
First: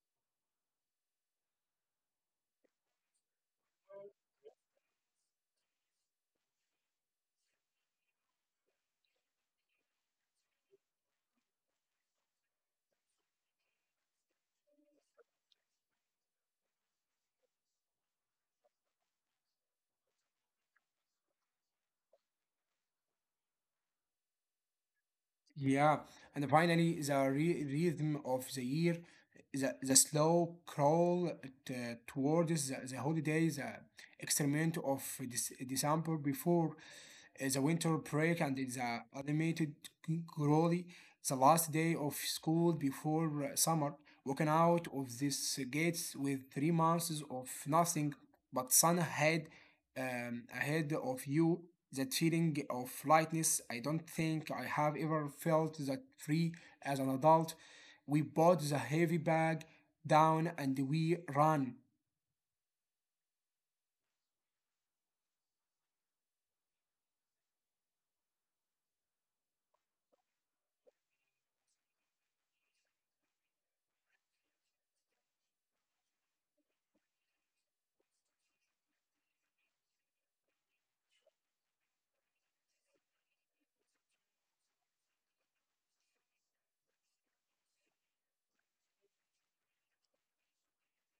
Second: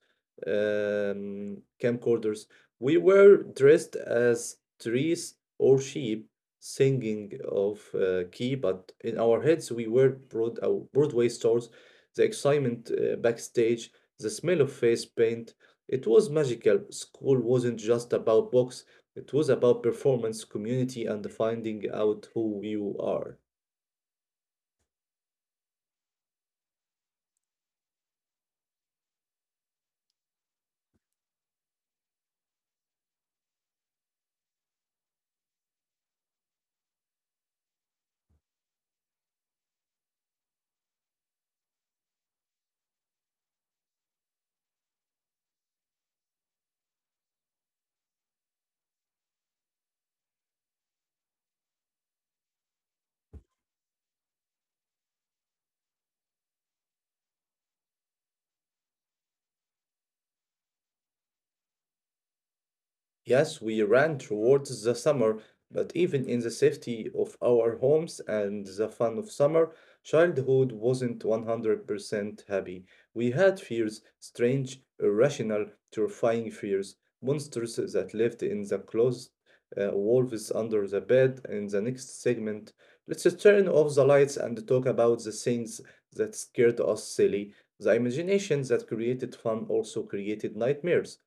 um, camcorders. We were dressed as trees or sheep, singing of key, but in our heads we were Broadway stars. The excitement backstage, the smell of face paint. It was magical. School wasn't just about books, it was about performance, community, and finding out who you are.
Yeah, and finally, the rhythm of the year, the slow crawl t- towards the holiday, the experiment of December before the winter break, and the animated glory, the last day of school before summer, walking out of these gates with 3 months of nothing but sun ahead ahead of you. That feeling of lightness, I don't think I have ever felt that free as an adult. We put the heavy bag down, and we run.
Yes, we ran towards the summer, but even in the safety of our homes and the fun of summer, childhood wasn't 100% happy. We had fears, strange, irrational, terrifying fears, monsters that lived in the closet, wolves under the bed. In the next segment, let's turn off the lights and talk about the things that scared us silly. The imagination that created fun also created nightmares.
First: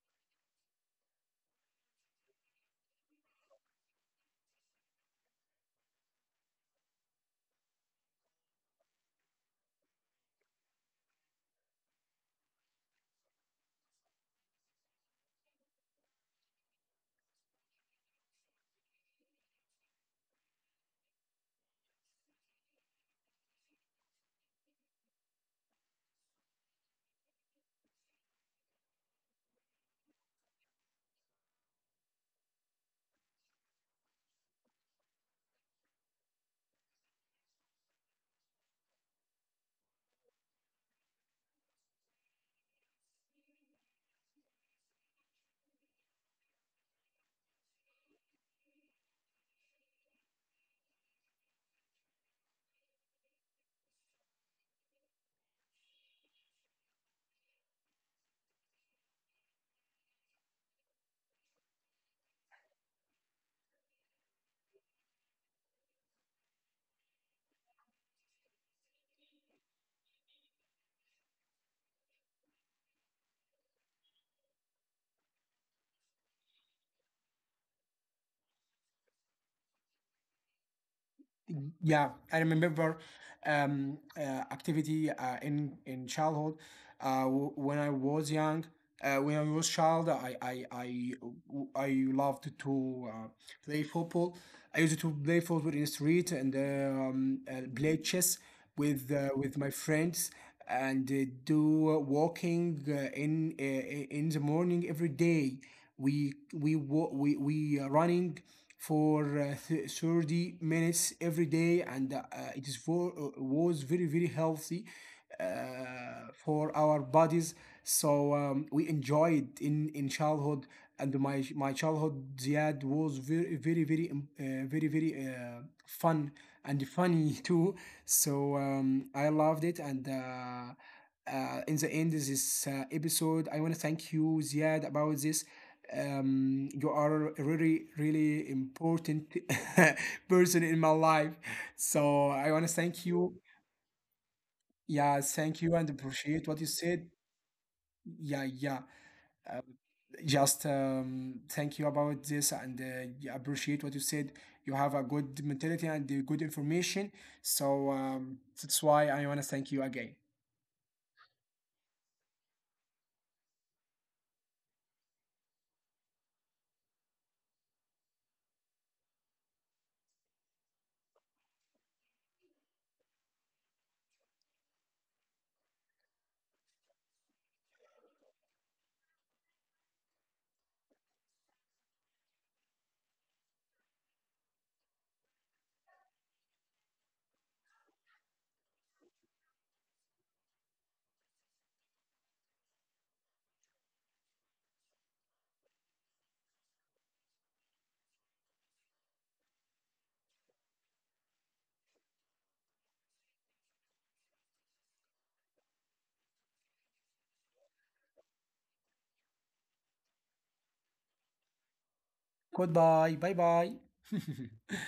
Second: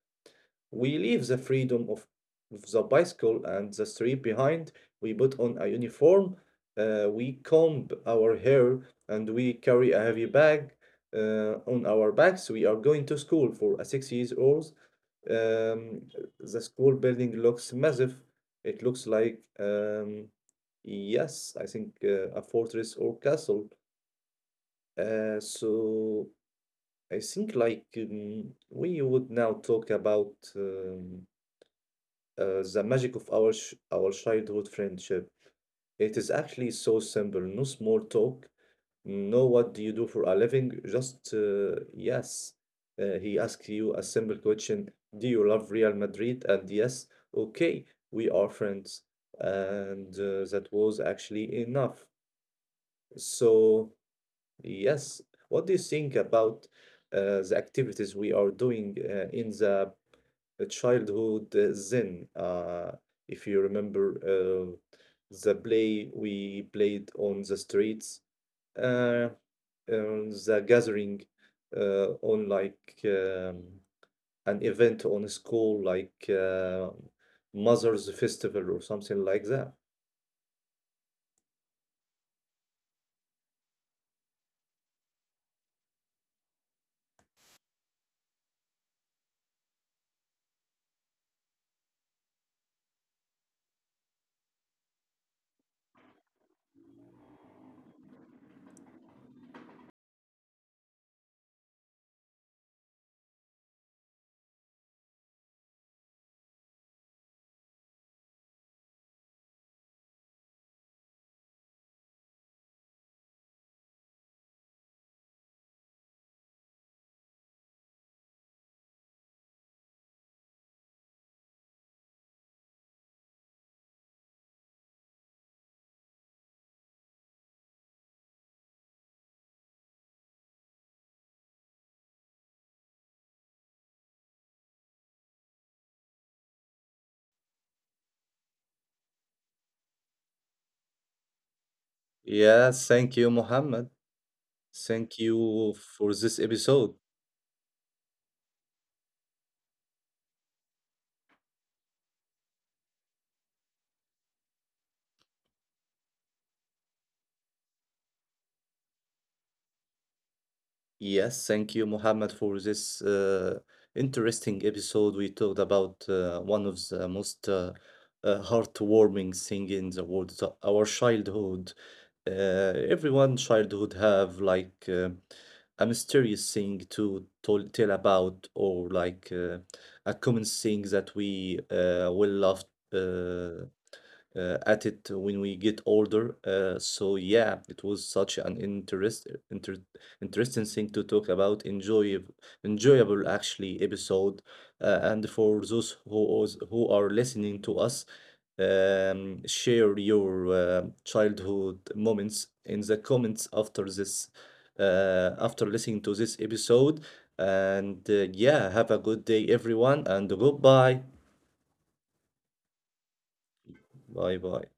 We leave the freedom of the bicycle and the street behind. We put on a uniform, we comb our hair, and we carry a heavy bag on our backs. We are going to school for a 6 years old. Um, the school building looks massive. It looks like, yes, I think a fortress or castle. So I think like we would now talk about the magic of our childhood friendship. It is actually so simple. No small talk. No, what do you do for a living? Just yes. He asks you a simple question. Do you love Real Madrid? And yes, okay, we are friends. And that was actually enough. So yes, what do you think about the activities we are doing in the a childhood zen. If you remember the play we played on the streets, uh, the gathering on like an event on a school, like Mother's Festival or something like that.
Yeah, I remember um, uh, activity in childhood uh, when I was young. When I was child, I loved to play football. I used to play football in the street, and play chess with my friends, and do walking in uh, in the morning every day. We wa- we are running for 30 minutes every day, and it is was very very healthy for our bodies. So we enjoyed in childhood, and my childhood Ziad was very fun and funny too. So I loved it, and in the end of this episode, I want to thank you Ziad about this. You are a really really important person in my life. So I want to
Yes,
thank
thank
you.
you, Mohammed.
Yeah,
Thank
thank you,
you
and
for
appreciate
this
what you
episode.
said. Yeah, yeah. Just thank you about this, and yeah, appreciate what you said. You have a good mentality, and good information. So that's why I want to thank you again.
Yes, thank you, Mohammed, for this interesting episode. We talked about one of the most heartwarming thing in the world, so our childhood. Uh, Everyone childhood have like a mysterious thing to tell about, or like a common thing that we will love uh, at it when we get older. So yeah, it was such an interesting thing to talk about, enjoyable actually episode. And for those who are listening to us, share your childhood moments in the comments after this, after listening to this episode. And yeah, have a good day everyone, and goodbye,
Goodbye. Bye bye.
bye bye.